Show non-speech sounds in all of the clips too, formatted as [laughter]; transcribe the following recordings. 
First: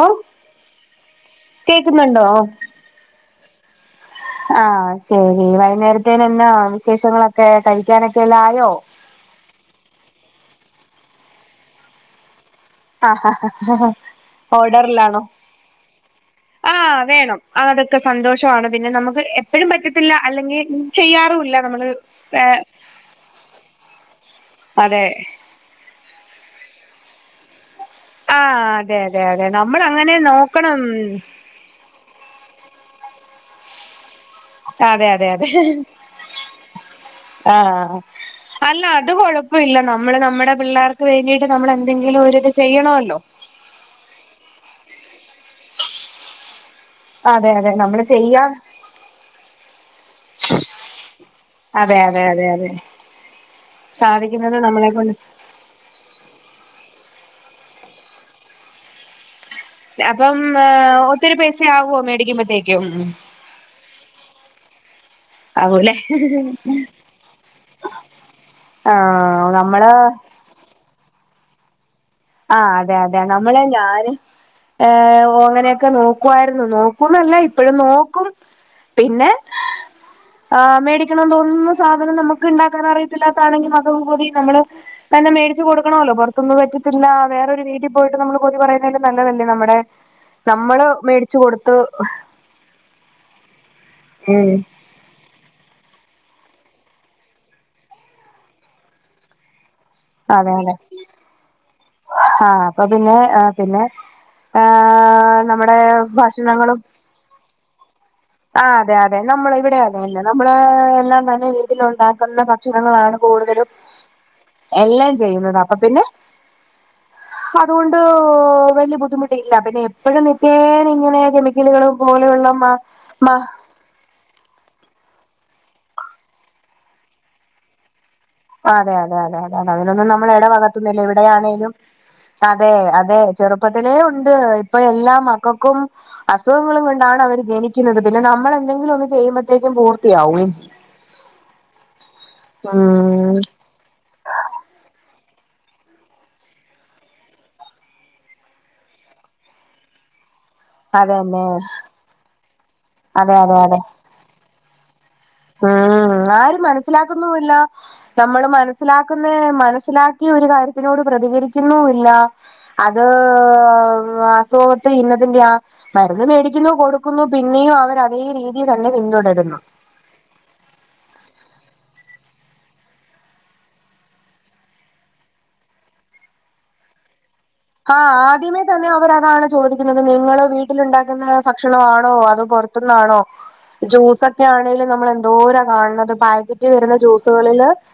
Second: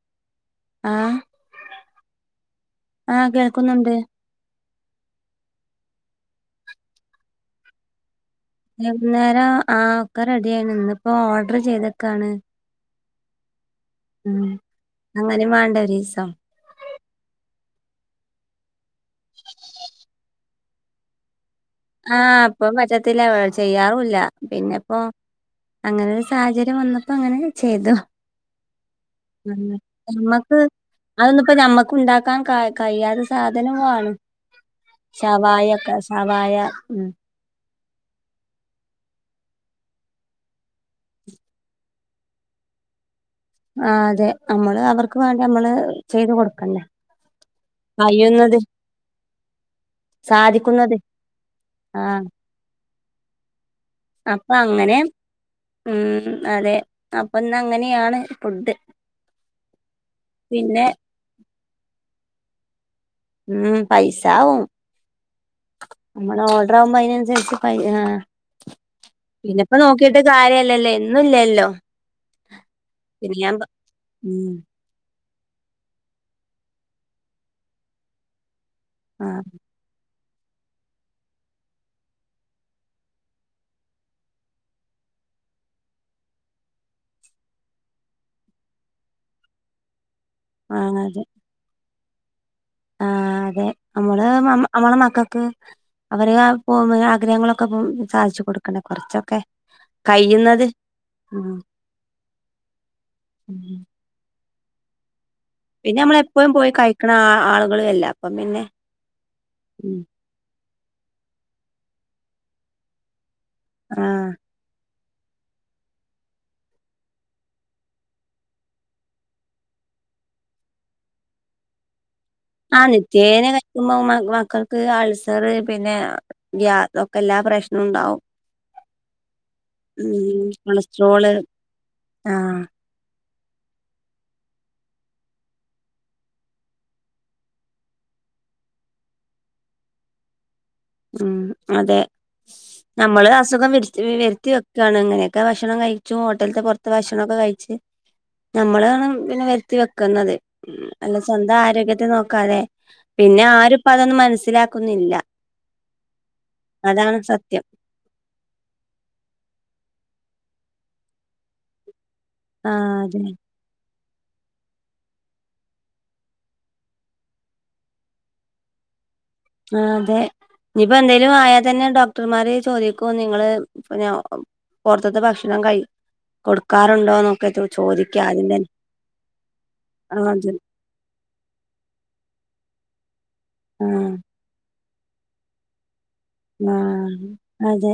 ഓ ആഹ് കേക്കുന്നുണ്ടോ ആഹ് കേൾക്കുന്നുണ്ട് ആ ശരി വെ നേരത്തെനെന്നാ വിശേഷങ്ങളൊക്കെ കഴിക്കാനൊക് ന [unintelligible] ഗുന്നേര ആപ് ക്കെ റെഡി ആയി ഇന്നിപ്പോ ഓർഡർ ചെയ്തക്കാണ് ആഹ് ആഹ് ആഹ് ഹഹ ഉം ഓർഡറിലാണോ അങ്ങനിം വാണ്ടേ ഒരീസം ആ വേണം ആ അതൊക്കെ സന്തോഷമാണ് പിന്നെ നമ്മക്ക് എപ്പഴും പറ്റത്തില്ല അല്ലെങ്കിൽ ചെയ്യാറുവില്ല ആ അപ്പം പറ്റത്തില്ല ചെയ്യാറുവില്ല പിന്നിപ്പോ അതെ അങ്ങനെരു സാഹചര്യം വന്ന അപ്പൊ അങ്ങനെ എത് ആഹ് അതെ അതെ അതെ നമ്മൾ അങ്ങനെ നമ്മക്ക് നോക്കണം അതൊന്നിപ്പ ഞമ്മക്ക് ഉണ്ടാക്കാൻ ക കയ്യാതെ സാധനവാണ് അതെ അതെ അതെ ശവയാക്ക ശവായ ഉം ആ അല്ല അത് കൊഴപ്പമില്ല നമ്മള് നമ്മടെ പിള്ളേർക്ക് വേണ്ടിട്ട് നമ്മൾ എന്തെങ്കിലും ഒരിത് ചെയ്യണമല്ലോ ആ അതെ നമ്മള് അവർക്ക് വേണ്ടി നമ്മള് ചെയ്ത് കൊടുക്കണ്ടേ അതെ അതെ നമ്മള് ചെയ്യാ കഴിയുന്നത് സാധിക്കുന്നത് അതെ അതെ ആഹ് അതെ അതെ അപ്പൊ സാധിക്കുന്നത് നമ്മളെ അങ്ങനെ കൊണ്ട് ഉം അതെ അപ്പൊന്നങ്ങനെയാണ് ഫുഡ് അപ്പം മ്അ പിന്നെ ഒത്തിരി പൈസ ആകുവോ മേടിക്കുമ്പഴ്‌ തേക്കും ഉം പൈസാവും ആകൂല്ലേ നമ്മള് ഓർഡർ ആവുമ്പോ അതിനനുസരിച്ച് പൈ ആ ആഹ് പിന്നെ ഇപ്പോ നമ്മള് നോക്കിട്ട് കാര്യല്ലല്ലേ ല്ലല്ലോ ആ അതെ അതെ നമ്മളെ ഞാന് ഉം ഏ ഒ ങ്ങനെയൊക്കെ നോക്കുവായിരുന്നു നോക്കൂന്നല്ല ഇപ്പഴും നോക്കും പിന്നെ ആഹ് ആ മേടിക്കണം തോന്നുന്നു സാധനം നമുക്ക് ഉണ്ടാക്കാൻ അറിയത്തില്ലാത്തതാണെങ്കിൽ [unintelligible] നമ്മള് തന്നെ മേടിച്ച് കൊടുക്കണോല്ലോ പുറത്തുന്ന് പ ല്ല വേറൊരു വീട്ടി പോയിട്ട് നമ്മള് കൊതി പറയുന്നലും നല്ലതല്ലേ നമ്മുടെ നമ്മള് മേടിച്ചു കൊടുത്ത് ആഹ് ആ അതെ നമ്മള് നമ്മള മക്കക്ക് അവര് പൊമ്പ ആഗ്രഹങ്ങളൊക്കെ സാധിച്ചു കൊടുക്കണ്ടേ കുറച്ചൊക്കെ അതെ അതെ ഹ അപ്പൊ പിന്നെ ആ പിന്നെ ആഹ് നമ്മുടെ പിന്നെ നമ്മളെപ്പോഴും പോയി കഴിക്കണ ആൾ ങ്ങള് എല്ല ആ അതെ അതെ നമ്മൾ ഇവിടെയതെന്നെ നമ്മള് എല്ലാം തന്നെ വീട്ടിൽ ഉണ്ടാക്കുന്ന ഭക്ഷണങ്ങളാണ് കൂടുതലും ആഹ് എല്ലാ ചെയ്യുന്നത് അപ്പൊ പിന്നെ അതുകൊണ്ട് വലിയ ബുദ്ധിമുട്ടില്ല പിന്നെ എപ്പോഴും നിത്യേന ഇങ്ങനെ കെമിക്കലുകളും പോലെയുള്ള മ മ ചേനെ കഴിക്കുമ്പോ മ മക്കൾ ക്ക് അൾസർ പിന്നെ ഗ്യാ ഒക്കെ എല്ലാ പ്രശ്നവും ഉണ്ടാവും അതെ അതെ അതെ അതെ അതിനൊന്നും നമ്മൾ ഉം എടാ ഭാഗത്തുന്നില്ല കൊളസ്ട്രോള് ഇവിടെയാണേലും ആഹ് അതെ അതെ ചെറുപ്പത്തിലേ ഉണ്ട് ഇപ്പൊ എല്ലാ മക്കക്കും അസുഖങ്ങളും കൊണ്ടാണ് അവര് ജനിക്കുന്നത് പിന്നെ നമ്മൾ എന്തെങ്കിലും ഒന്ന് ചെയ്യുമ്പോഴത്തേക്കും പൂർത്തിയാവുകയും ചെയ്യും ഉം അതെ നമ്മള് ഉം അസുഖം വരുത്തി വരുത്തി വെക്കാണ് അങ്ങനെ ഒക്കെ ഭക്ഷണം കഴിച്ചു ഹോട്ടലത്തെ പുറത്ത് ഭക്ഷണൊക്കെ കഴിച്ച് നമ്മളാണ് പിന്നെ വരുത്തി വെക്കുന്നത് ഉം അല്ല അതന്നെ സ്വന്തം ആരോഗ്യത്തെ നോക്കാതെ അതെ പിന്നെ അതെ അതെ ആരുപ്പോ അതൊന്ന് മനസ്സിലാ കുന്നില്ല ഉം ആരും മനസ്സിലാക്കുന്നുല്ല സത്യം നമ്മള് മനസ്സിലാക്കുന്നെ മനസ്സിലാ ഈ ഒരു കാര്യത്തിനോട് പ്രതികരിക്കുന്നു ഇല്ല ആഹ് അത് അതെ അസുഖത്തെ ഇന്നതിന്റെ ആ മരുന്ന് മേടിക്കുന്നു കൊടുക്കുന്നു പിന്നെയും അവര് അതേ രീതി തന്നെ പിന്തുടരു ആ അതെ ഇനിപ്പോ എന്തേലും ആയാ തന്നെ ഡോക്ടർമാര് ചോദിക്കു നിങ്ങള് പിന്നെ പുറത്തത്തെ ഭക്ഷണം കഴി കൊടുക്കാറുണ്ടോന്നൊ ഹ ആദ്യമേ തന്നെ അവരതാണ് ചോദിക്കുന്നത് ആഹ് നിങ്ങള് അതെ വീട്ടിൽ ഉണ്ടാക്കുന്ന ഭക്ഷണം ആണോ അതോ പുറ റത്ത്ന്നാണോ ആഹ് ജ്യൂസൊക്കെ ആണേലും നമ്മളെന്തോരാ കാണണത് പായ്ക്കറ്റ് വരുന്ന ജ്യൂസുകളില് ആഹ് അതെ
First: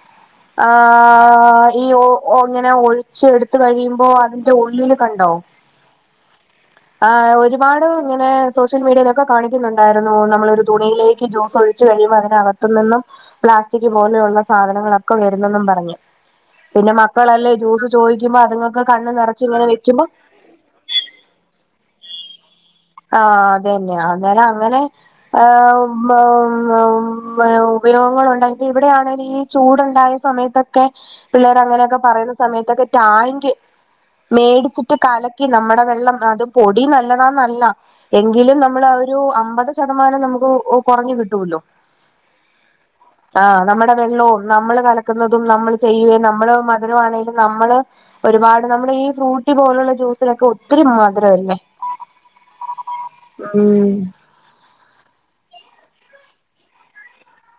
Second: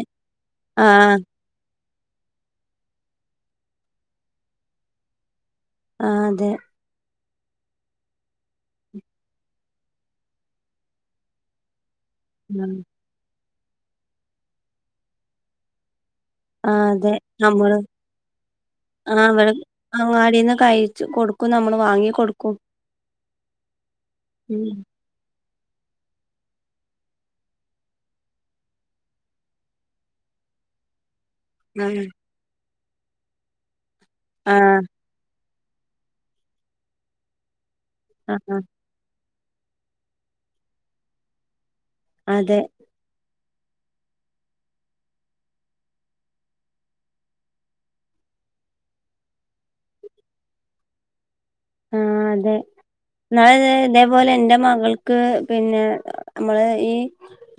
ആഹ് ഈ ഓ ഓങ്ങനെ ഒഴിച്ച് എടുത്ത് കഴിയുമ്പോ അതി ന്റെ ഉള്ളില് കണ്ടോ ആ അതെ ആ ഒരുപാട് ഇങ്ങനെ സോഷ്യൽ മീഡിയയിലൊക്കെ കാണിക്കുന്നുണ്ടായിരുന്നു നമ്മളൊരു തുണിയിലേക്ക് ജ്യൂസ് ഒഴിച്ച് ച്ച് കഴിയുമ്പോ അതിനകത്തു ആഹ് നിന്നും പ്ലാസ്റ്റിക് പോലെയുള്ള സാധനങ്ങളൊക്കെ വരുന്നെന്നും പറഞ്ഞ് ആ പിന്നെ അതെ മക്കളല്ലേ നമ്മള് ജ്യൂസ് ചോയിക്കുമ്പോ അതുങ്ങക്ക് കണ്ണ് ആ നെറ ഇവിടെ അങ്ങാടീന്ന് കഴിച്ചു കൊടുക്കും നമ്മള് വാങ്ങി കൊടുക്കും ആഹ് അതന്നെയാ അന്നേരം ഉം അങ്ങനെ ആഹ് [inaudible] ഉപയോഗങ്ങളുണ്ടെി ഇവിടെയാണേലീ ചൂടുണ്ടായ സമയത്തൊക്കെ ആ പിള്ളേരങ്ങനെയൊക്കെ പറയുന്ന സമയത്തൊക്കെ താങ്ക്യൂ ആ മേടിച്ചിട്ട് കല ക്കി നമ്മടെ വെള്ളം അത് പൊടി നല്ലതാന്നല്ല ആ എങ്കിലും ആ നമ്മളാ ഒരു അം അമ്പത് ശതമാനം നമുക്ക് കൊറഞ്ഞു കിട്ടൂല്ലോ അതെ ആ നമ്മടെ വെള്ളോം നമ്മള് കലക്കുന്നതും നമ്മള് ചെയ്യുവേം നമ്മള് മധുരവാണേലും നമ്മള് ഒരുപാട് നമ്മുടെ ഈ ഫ്രൂട്ടി പോലുള്ള ജ്യൂസിലൊക്കെ ഒത്തിരി മധുരവല്ലേ ആഹ് അതെ ഇന്നാള് ദേ ഉം ഇതേപോലെ എൻ്റെ മകൾക്ക് പിന്നെ നമ്മള് ഈ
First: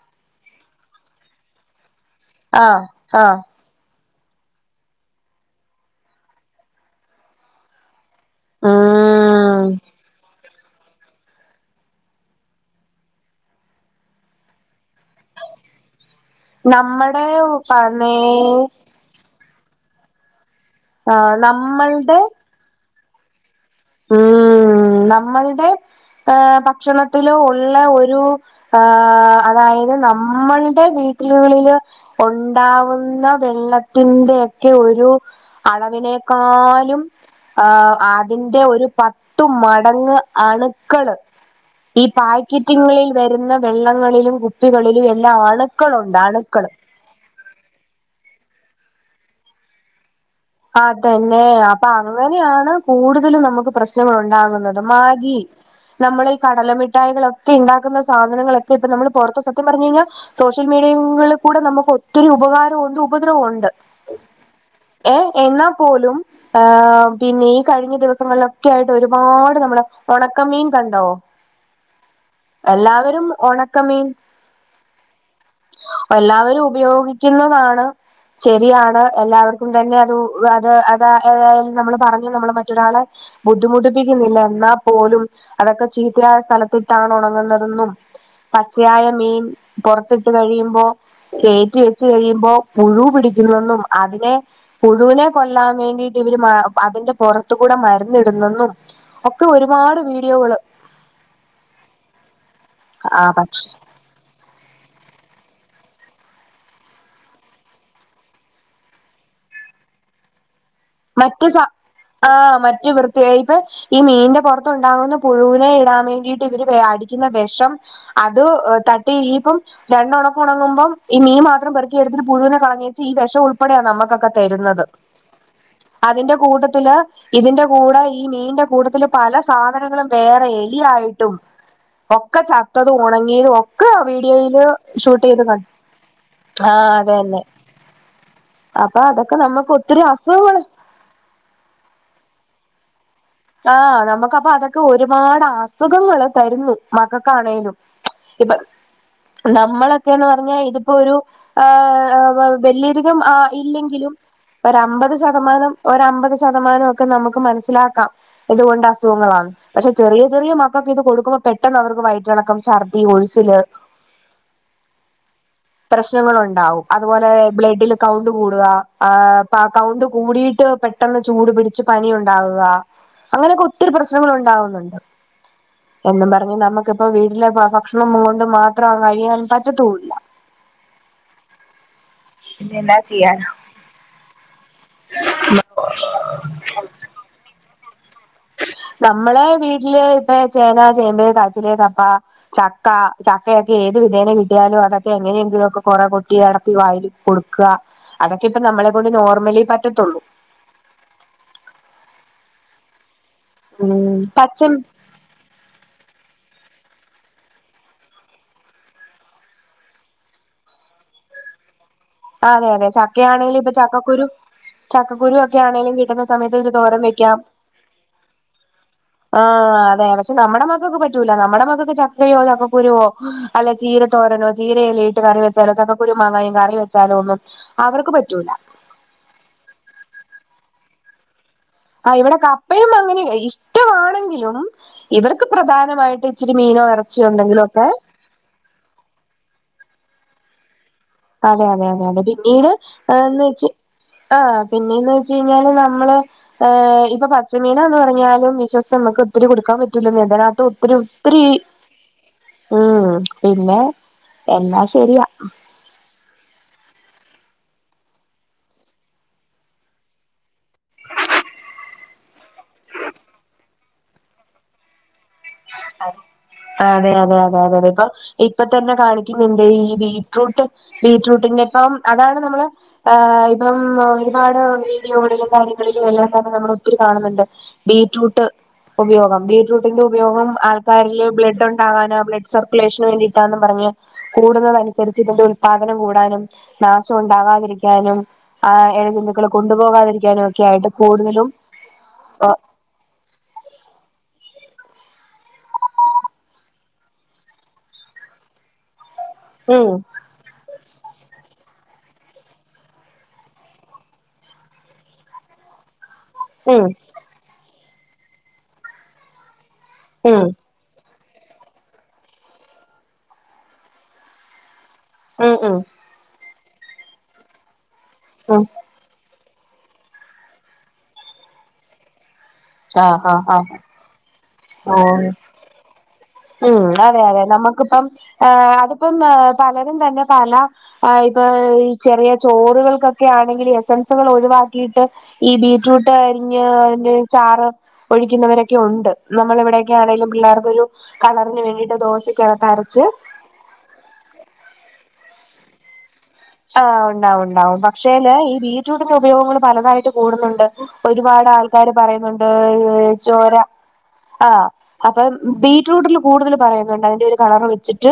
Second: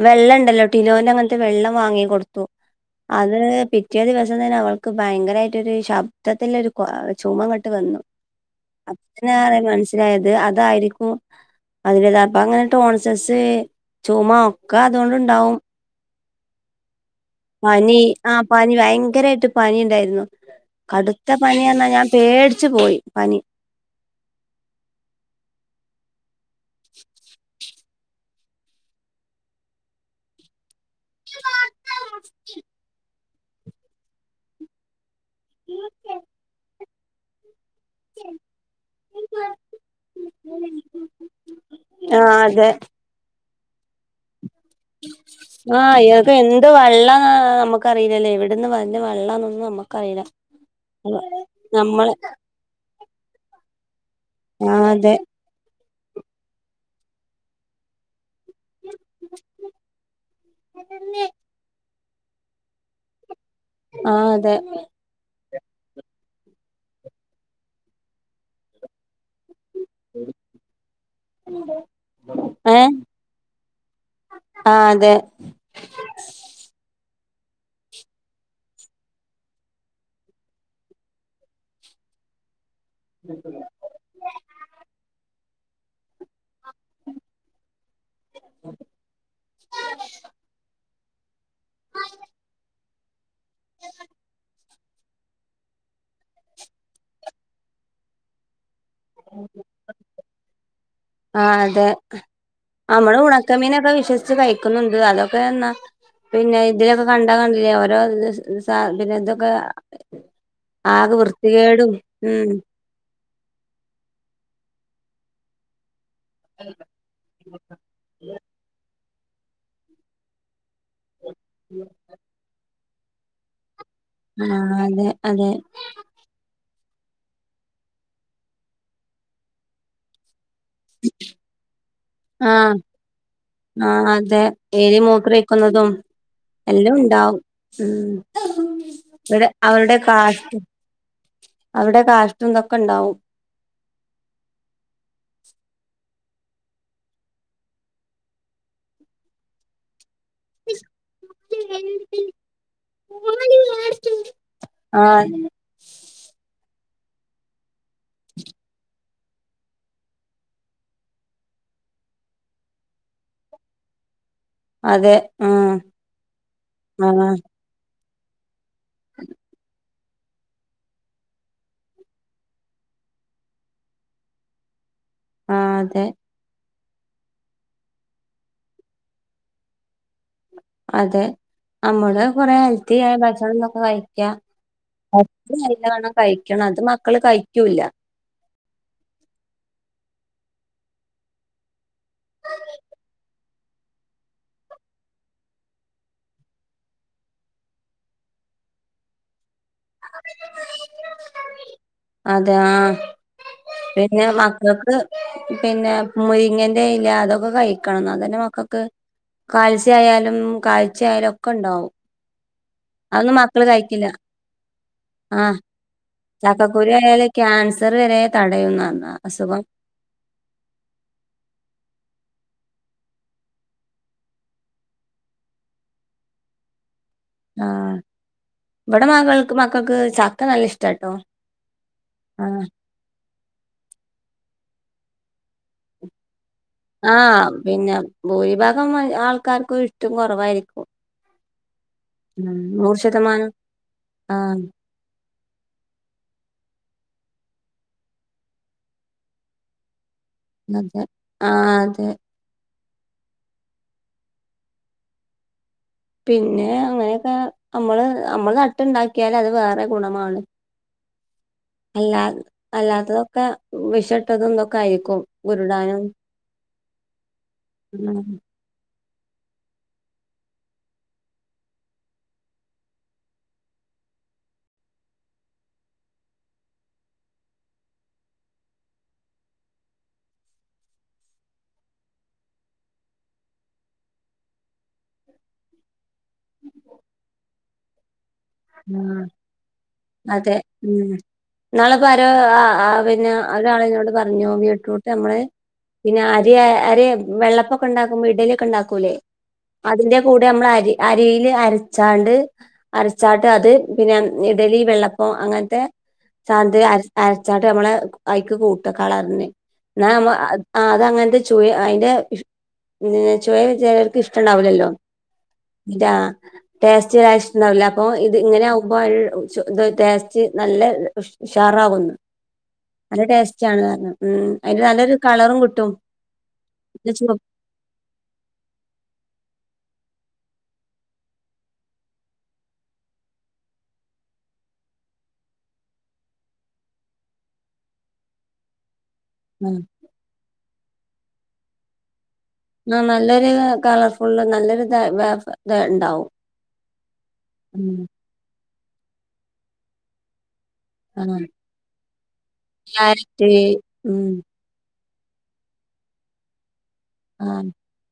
വെള്ളണ്ടല്ലോ ടിലോന്റങ്ങനത്തെ വെള്ളം വാങ്ങി കൊടു ത്തു ആഹ് അത് ആഹ് പിറ്റ് പിറ്റേ ദിവസം തന്നെ അവൾക്ക് ഭയങ്കരായിട്ടൊരു ശബ്ദത്തിലൊരു കൊ ചുമ ഇങ്ങട്ട് വന്നു ഉം [unintelligible] മനസ്സിലായത് അത് തായിരിക്കും അത് പോലെ അപ്പോ അങ്ങനെ ടോൺസിലസ് ചുമ ഒക്കെ അതുകൊണ്ട് ഉണ്ടാവും നമ്മടെ ആ [unintelligible] പനി ഭയങ്കരായിട്ട് പനി ഉണ്ടായിരുന്നു കടുത്ത ആഹ് പനിയെന്ന് പറഞ്ഞാ ഞാൻ നമ്മൾടെ പേടിച്ചു പോയി പനി ഉം നമ്മൾടെ ആഹ് ഭക്ഷണത്തിലോ ഉള്ള ഒ രു ആ അതായത് നമ്മൾടെ വീ ടുകളില് ഒണ്ടാവുന്ന വെള്ളത്തിന്റെയെക്കെ ഒരു അളവിനേക്കാലും ആഹ് അതിന്റെ ഒ പത്ത് മടങ്ങു അണുക്കള് ഈ ആ പാൽകിറ്റുങ്ങളിൽ - വരുന്ന വെള്ളങ്ങളിലും കു - ആഹ് അത് എന്ത് വെള്ളം വാ നമ്മുക്ക് അറിയില്ലല്ലോ എവിടെ- ഇവിടെന്ന് വരുന്ന വെള്ളാന്നൊന്നും നമുക്കറിയില്ല അത് തന്നെ അപ്പൊ അങ്ങനെയാണ് കൂടുതല് നമുക്ക് പ്രശ്നം ആ ഉണ്ടാകുന്നത് അതെ മാഗി നമ്മള് ഈ കടലമിഠായികളൊക്കെ ഇണ്ടാക്കുന്ന സാധ- സാധനങ്ങളൊക്കെ ഇപ്പ നമ്മള് പൊറത്ത് സത്യം പറഞ്ഞ് കഴിഞ്ഞാൽ സോഷ്യൽ മീഡിയളിൽ കൂടെ നമുക്ക് ഒ - ഒത്തിരി ഉപകാരവും ഉണ്ട് ഉപദ്രവം ഉണ് ആഹ് അതെ ഏ എന്നാൽ പോലും ഏഹ് പിന്നെ ഈ കഴിഞ്ഞ ദിവസങ്ങളിലൊക്കെ ആയിട്ട് ഒരു ഒരുപാട് നമ്മുടെ ഉണക്കമീൻ കണ്ടോ ഏ എല്ലാവരും ഉണക്കമീൻ ആ അതെ എല്ലാവരും ഉപയോഗി ക്കുന്നതാണ് ശരിയാണ് എല്ലാവർക് ക്കും തന്നെ അത് അത് അതായ നമ്മള് പറഞ്ഞ നമ്മൾ മറ്റൊരാളെ ബുദ്ധിമുട്ടിപ്പിക്കുന്നില്ല എന്നാ പോലും അതൊക്കെ ചീത്തയായ സ്ഥലത് ത്തിട്ടാണ് ഉണങ്ങുന്നതെന്നും പച്ചയായ മീൻ പുറത്തിട്ട് കഴിയുമ്പോ കേറ്റി വെച്ച് കഴിയുമ്പോ പുഴു പിടി ക്കുന്നന്നും അതിനെ പുഴുവിനെ കൊല്ലാൻ വേണ്ടിട്ട് ഇവര് അതിന്റെ പുറത്ത് കൂടെ മര്ന്നിടുന്നെന്നും ആ അതെ നമ്മള് ആ പക്ഷെ ഉണക്കമീനൊക്കെ വിശ്വസിച്ച് കഴിക്കുന്നുണ്ട് അതൊക്കെ എന്നാ പിന്നെ ഇതിലൊക്കെ കണ്ടാക്കണ്ടില്ലേ ഓരോ പിന്നെ [unintelligible] ഇതൊക്കെ ആക മറ്റ് സ വൃത്തികേടും ഉം ആഹ് [unintelligible] ഈ മീന്റെ പുറത്തുണ്ടാവുന്ന പുഴുനെ ഇടാമേ ണ്ടിട്ട് ഇവര് അടിക്കുന്ന വെഷം അത് ത ഈപ്പം രണ്ടോണക്കോണങ്ങുമ്പം ഈ മീൻ മാത്രം പെറുക്കിയെടുതിട്ട് പുഴുനെ കളഞ്ഞെ ഈ വെഷം ഉൾപ്പെടെയ നമ്മ ആഹ് അതെ അതെ അതിന്റെ കൂട്ടത്തില് ഇതിന്റെ കൂടെ ഈ മീന്റെ കൂട്ടത്തില് പല സാധനങ്ങളും വേറെ ഈ ആയിട്ടും ഒക്കെ ചത്തതും ഒണങ്ങിതും ഒ ആ അതെ എലി മൂത്രോഴിക്കുന്നതും ആഹ് എല്ലാം ഉണ്ടാവും അതന്നെ മ് അപ്പൊ അതൊക്കെ ഇവിടെ നമുക്ക് അവരുടെ ഒത്തിരി കാഷ്ട്ട അസുഖങ്ങള് അവരുടെ കാഷ്ടം ഇതൊക്കെ ഉണ്ടാവും ആഹ് നമുക്ക് അപ്പൊ അതൊക്കെ ഒരുപാട് അസുഖങ്ങള്. തരുന്നു മക്കക്കാണേലും ഇപ്പൊ നമ്മ ക്കേന്ന് പറഞ്ഞാൽ ഇതിപ്പൊ ഒരു ആഹ് വല്യധികം ആഹ് ഇല്ലെങ്കിലും ഒരു അമ്പത് ആഹ് ശതമാനം ഒരമ്പത് ശതമാനവും. ഒക്കെ നമുക്ക് മനസ്സിലാക്കാം. ഇതുകൊണ്ട് അസുഖങ്ങളാണ്, പക്ഷെ ചെറിയ ചെറിയ മക്കൾക്ക് ഇത് കൊടുക്കുമ്പോ പെട്ടെന്ന് അവർക്ക് വയറ്റിളക്കം ഛർദി ഒഴിച്ചില്. അതെ ഉം പ്രശ്നങ്ങള് ഒണ്ടാവും ആഹ് അതുപോലെ ബ്ലഡില്. കൗണ്ട് കൂടുക. ആ പ കൗണ്ട് കൂടിയിട്ട് പെട്ടെന്ന് ചൂട് പിടിച്ച് പനി ഉണ്ടാവുക അങ്ങനെയൊക്കെ ഒത്തിരി പ്രശ്നങ്ങൾ ഒണ്ടാവുന്നുണ്ട് ആഹ് അതെ എന്നും പറഞ്ഞ് നമു ക്കിപ്പ വീട്ടിലെ ഭ ഭക്ഷണം കൊണ്ട് മാത്രം അ കഴിയാൻ പറ്റത്തൂല്ല അതെ നമ്മള് കൊറെ പിന്നെ എന്നാ ഹെൽത്തിയായ ചെയ്യാൻ ഭക്ഷണും ഇതൊക്കെ കഴിക്കാ ഹെൽത്തിയായിട്ടു വേണം കഴിക്കണം അത് മക്കള് കഴിക്കൂല്ല നമ്മളെ വീട്ടില് ഇപ്പ ചേന ചേമ്പ് കാച്ചില് കപ്പ ചക്ക ചക്കയൊക്കെ ഏത് വിധേന കിട്ടിയാലും അതൊക്കെ എങ്ങനെയെങ്കിലും ഒക്കെ കൊറെ കൊത്തി അടത്തി വായില് കൊടുക്ക അതൊക്കെ ഇപ്പ നമ്മളെ കൊണ്ട് നോർമലി പ റ്റത്തൊള്ളൂ തെ ആ പിന്നെ പച്ചൻ മക്കക്ക് പിന്നെ മുരിങ്ങേന്റെ ഇല അതൊക്കെ കഴിക്കണം ഇന്നാ തന്നെ മക്കക്ക് കാൽസ്യായാലും കാഴ്ചായാലും ഒക്കെ ഇണ്ടാവും ആ അതെ അതെ ചക്കയാണേല് ഇപ്പൊ ചക്കക്കുരു ചക്കക്കുരു ആഹ് ഒക്കെ ആണേലും കിട്ടുന്ന സമയത്ത് ഒരു ചക്കക്കുരു തോരൻ ആയാല് വെക്കാം ക്യാൻസർ വരെ തടയുംന്ന് പറഞ്ഞ് ആ അസുഖം അതെ പക്ഷെ നമ്മടെ മക്കക്ക് പറ്റൂല നമ്മടെ മക്കക്ക് ചക്കയോ ച ക്ക കുരുവോ അല്ല ചീര തോരനോ ചീരയില ഇട്ട് കറി വെച്ചാലോ ചക്കക്കുരു മാങ്ങായും കറി വെ ആഹ് ഇവിടെ മകൾക്ക് മക്കക്ക് ച ക്ക നല്ല ഇഷ്ടാട്ടോ ആ ഇവിടെ ആഹ് കപ്പയും അങ്ങനെ ഇഷ്ട വാണെങ്കിലും ഇവർക്ക് പ്രധാനമായിട്ട് ഇച്ചിരി മീനോ ഇറച്ചിയോ ആഹ് എന്തെങ്കിലും ഒക്കെ പിന്ന ഭൂരിഭാഗം മ ആൾക്കാർക്കും ഇഷ് ട്ടും കൊറവായിരിക്കും അതെ അതെ അ പോകെ പിന്നീട് ആന്ന് ശതമാനം വെച്ച് ആഹ് പിന്നേന്ന് വെച്ച് കഴിഞ്ഞാല് നമ്മള് ആ ഇപ്പ പച്ചമീനാന്ന് പറഞ്ഞാലും വിശ്വസിച്ചു നമുക്ക് ഒത്തിരി കൊടുക്കാൻ പറ്റു റ്റൂലന്നേ ഇതിനകത്ത് ഒത്തിരി അതെ ഒത്തിരി ആ അതെ ഉം പിന്നെ എല്ലാ ശെരിയാ പിന്നെ അങ്ങനെയൊക്കെ അമ്മള് അമ്മള് നട്ടുണ്ടാക്കിയാല് അത് വേറെ ഗുണമാണ് അല്ലാ അല്ലാത്തതൊക്കെ വിഷട്ടതും തൊക്കെ ആയിരിക്കും ഉരുടാനും അതെ അതെ അതെ അതെ ഉം അതിപ്പം ഇപ്പതന്നെ കാണി [unintelligible] ണ്ട് ഈ ബീട്രൂട്ട് ബീട്രൂട്ടിന്റെ ഇപ്പം അതാണ് നമ്മള് ഇപ്പം ഒരുപാട് വീഡിയോകളിലും കാര്യങ്ങളിലും എല്ലാം തന്നെ നമ്മള് ഒത്തിരി കാണുന്നുണ്ട് ബീട്രൂട്ട് ഉപയോഗം ബീട്രൂട്ടിന്റെ ഉപയോഗം ആൾക്കാരില് ബ്ലഡ് ഉണ്ടാവാനോ ബ്ലഡ് സർക്കുലേഷന് വേണ്ടിയിട്ടാന്ന് പറഞ്ഞ് കൂടുന്നുന്നത് അനുസരിച്ച് ഇതിന്റെ ഉല്പാദനം കൂടാനും നാശം ഉണ്ടാവാതിരിക്കാനും ആ അതെ ഒക്കെ ആയിട്ട് ഉം കൂടുതലും ഇന്നാള്പ്പാരോ ആ ആ പിന്നെ ഒരാളെന്നോട് പറഞ്ഞു വീ ട്രൂട്ട് നമ്മള് പിന്നെ അരി അര വെള്ളപ്പംഒക്കെ ഉണ്ടാക്കുമ്പോ ഇഡ്ഡലിയൊക്കെ ഇണ്ടാക്കൂലേ ഉം അതിന്റെ കൂടെ നമ്മള് അരി അരിയില് അരച്ചാണ്ട് അര ചാട്ട് അത് പിന്നെ ഇഡലി വെള്ളപ്പം അങ്ങനത്തെ ചാന്ത് ഉം അര അരച്ചാട്ട് ഞമ്മളെ അയ്ക്ക് കൂട്ട കളറിന് ന അമ ഉം അ അതങ്ങനെ അതിന്റെ ചുയ അതിന്റെ ചുവയ് ചിലർക്ക് ഇഷ്ടണ്ടാവൂല്ലല്ലോ ഉം ഉം ഇതാ ടേസ്റ്റ് ഇഷ്ടണ്ടാവില്ല അപ്പൊ ഇത് ഉം ഇങ്ങനെ ആവുമ്പോ ഇത് ടേസ്റ്റ് നല്ല ഉഷാറാവുന്നു ആഹ് നല്ല ആഹ് ആഹ് ടേസ്റ്റാണ് കാരണം ഉം അതിന്റെ നല്ലൊരു ഓഹ് കളറും കിട്ടും ഉം അതെ ചുവ അതെ നമുക്കിപ്പം അതിപ്പം പലരും തന്നെ പല ഇപ്പ ഈ ചെറിയ ചോറുകൾക്കൊക്കെ ആണെങ്കിൽ എസൻസുകൾ ഒഴിവാക്കിയിട്ട് ഈ ബീറ്റ്റൂട്ട് അരിഞ്ഞ് അതിന്റെ ചാറ് ഒഴിക്കുന്നവരൊക്കെ ഉണ്ട് നമ്മള് ഇവിടെയൊക്കെയാണേലും പിള്ളേർക്കൊരു കളറിന് വേണ്ടിട്ട് ദോശ ആ നല്ലൊരു കളർഫുൾ നല്ലൊരു താ ഇത് ഇണ്ടാവും ആ ഉണ്ടാവുണ്ടാവും പക്ഷേല് ഈ വീ ബീറ്റ്‌റൂട്ടിന്റെ ഉപയോഗങ്ങൾ പലതായിട്ട് കൂടുന്നുണ്ട് ആ ഒരുപാട് ആൾക്കാര് പറയുന്നുണ്ട് ക്യാരറ്റ് ചോര ഉം ആ അപ്പം ബീറ്റ്റൂട്ടിൽ കൂടുതൽ പറയാ ന്നുണ്ട് അതിന്റെ ഒരു ആ കളർ വെച്ചിട്ട്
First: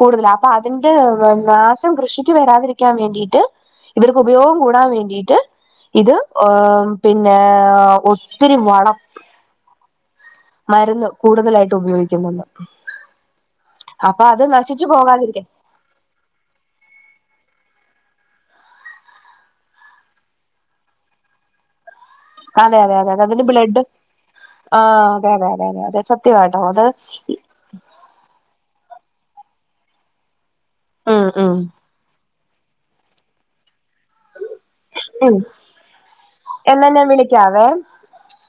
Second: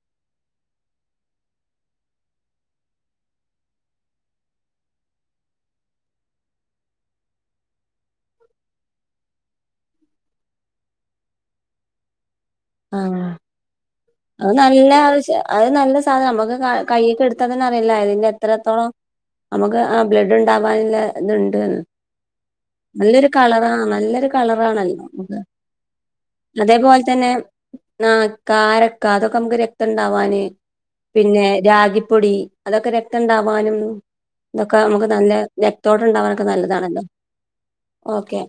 കൂടുതല് അപ്പൊ അതിന്റെ നാശം കൃഷിക്ക് വരാതിരിക്ക ക്കാൻ വേണ്ടിട്ട് ഇവർക്ക് ഉപയോഗം കൂടാൻ വേണ്ടിട്ട് ഇത് ഏ പിന്നെ ഒത്തിരി വളം മരുന്ന് കൂടുതലായിട്ട് ഉപയോഗിക്കുന്നുണ്ട് ആഹ് അപ്പൊ അത് നശിച്ചു നല്ല ആശ്യം പോകാതിരിക്കാൻ അത് നല്ല സാധനം നമ്മുക്ക് കയ്യൊക്കെ എടുത്ത ന്ന അറിയില്ല ഇതിന്റെ എത്രത്തോളം നമുക്ക് ആ ബ്ലഡ് ഉണ്ടാവാനുള്ള ഇത്ണ്ട്ന്ന് അതെ അതെ അതെ അതെ നല്ലൊരു അതിന്റെ കളറ ആ ബ്ലഡ് നല്ലൊരു കളറാണല്ലോ ആഹ് അതെ അതെ അതെ അതെ അതെ സത്യമാട്ടോ അത് അതേപോലെ തന്നെ ന കാര അതൊക്കെ നമുക്ക് രക്തം ഉണ്ടാവാന് ഉം പിന്നെ ഉം രാഗിപ്പൊടി അതൊക്കെ രക്തം ണ്ടാവാനും ഇതൊക്കെ നമുക്ക് നല്ല ഉം രക്‌തോട്ടം ഉണ്ടാവാനൊക്കെ എന്നാ നല്ലതാണല്ലോ ഞാൻ വിളിക്കാവേ ഓക്കെ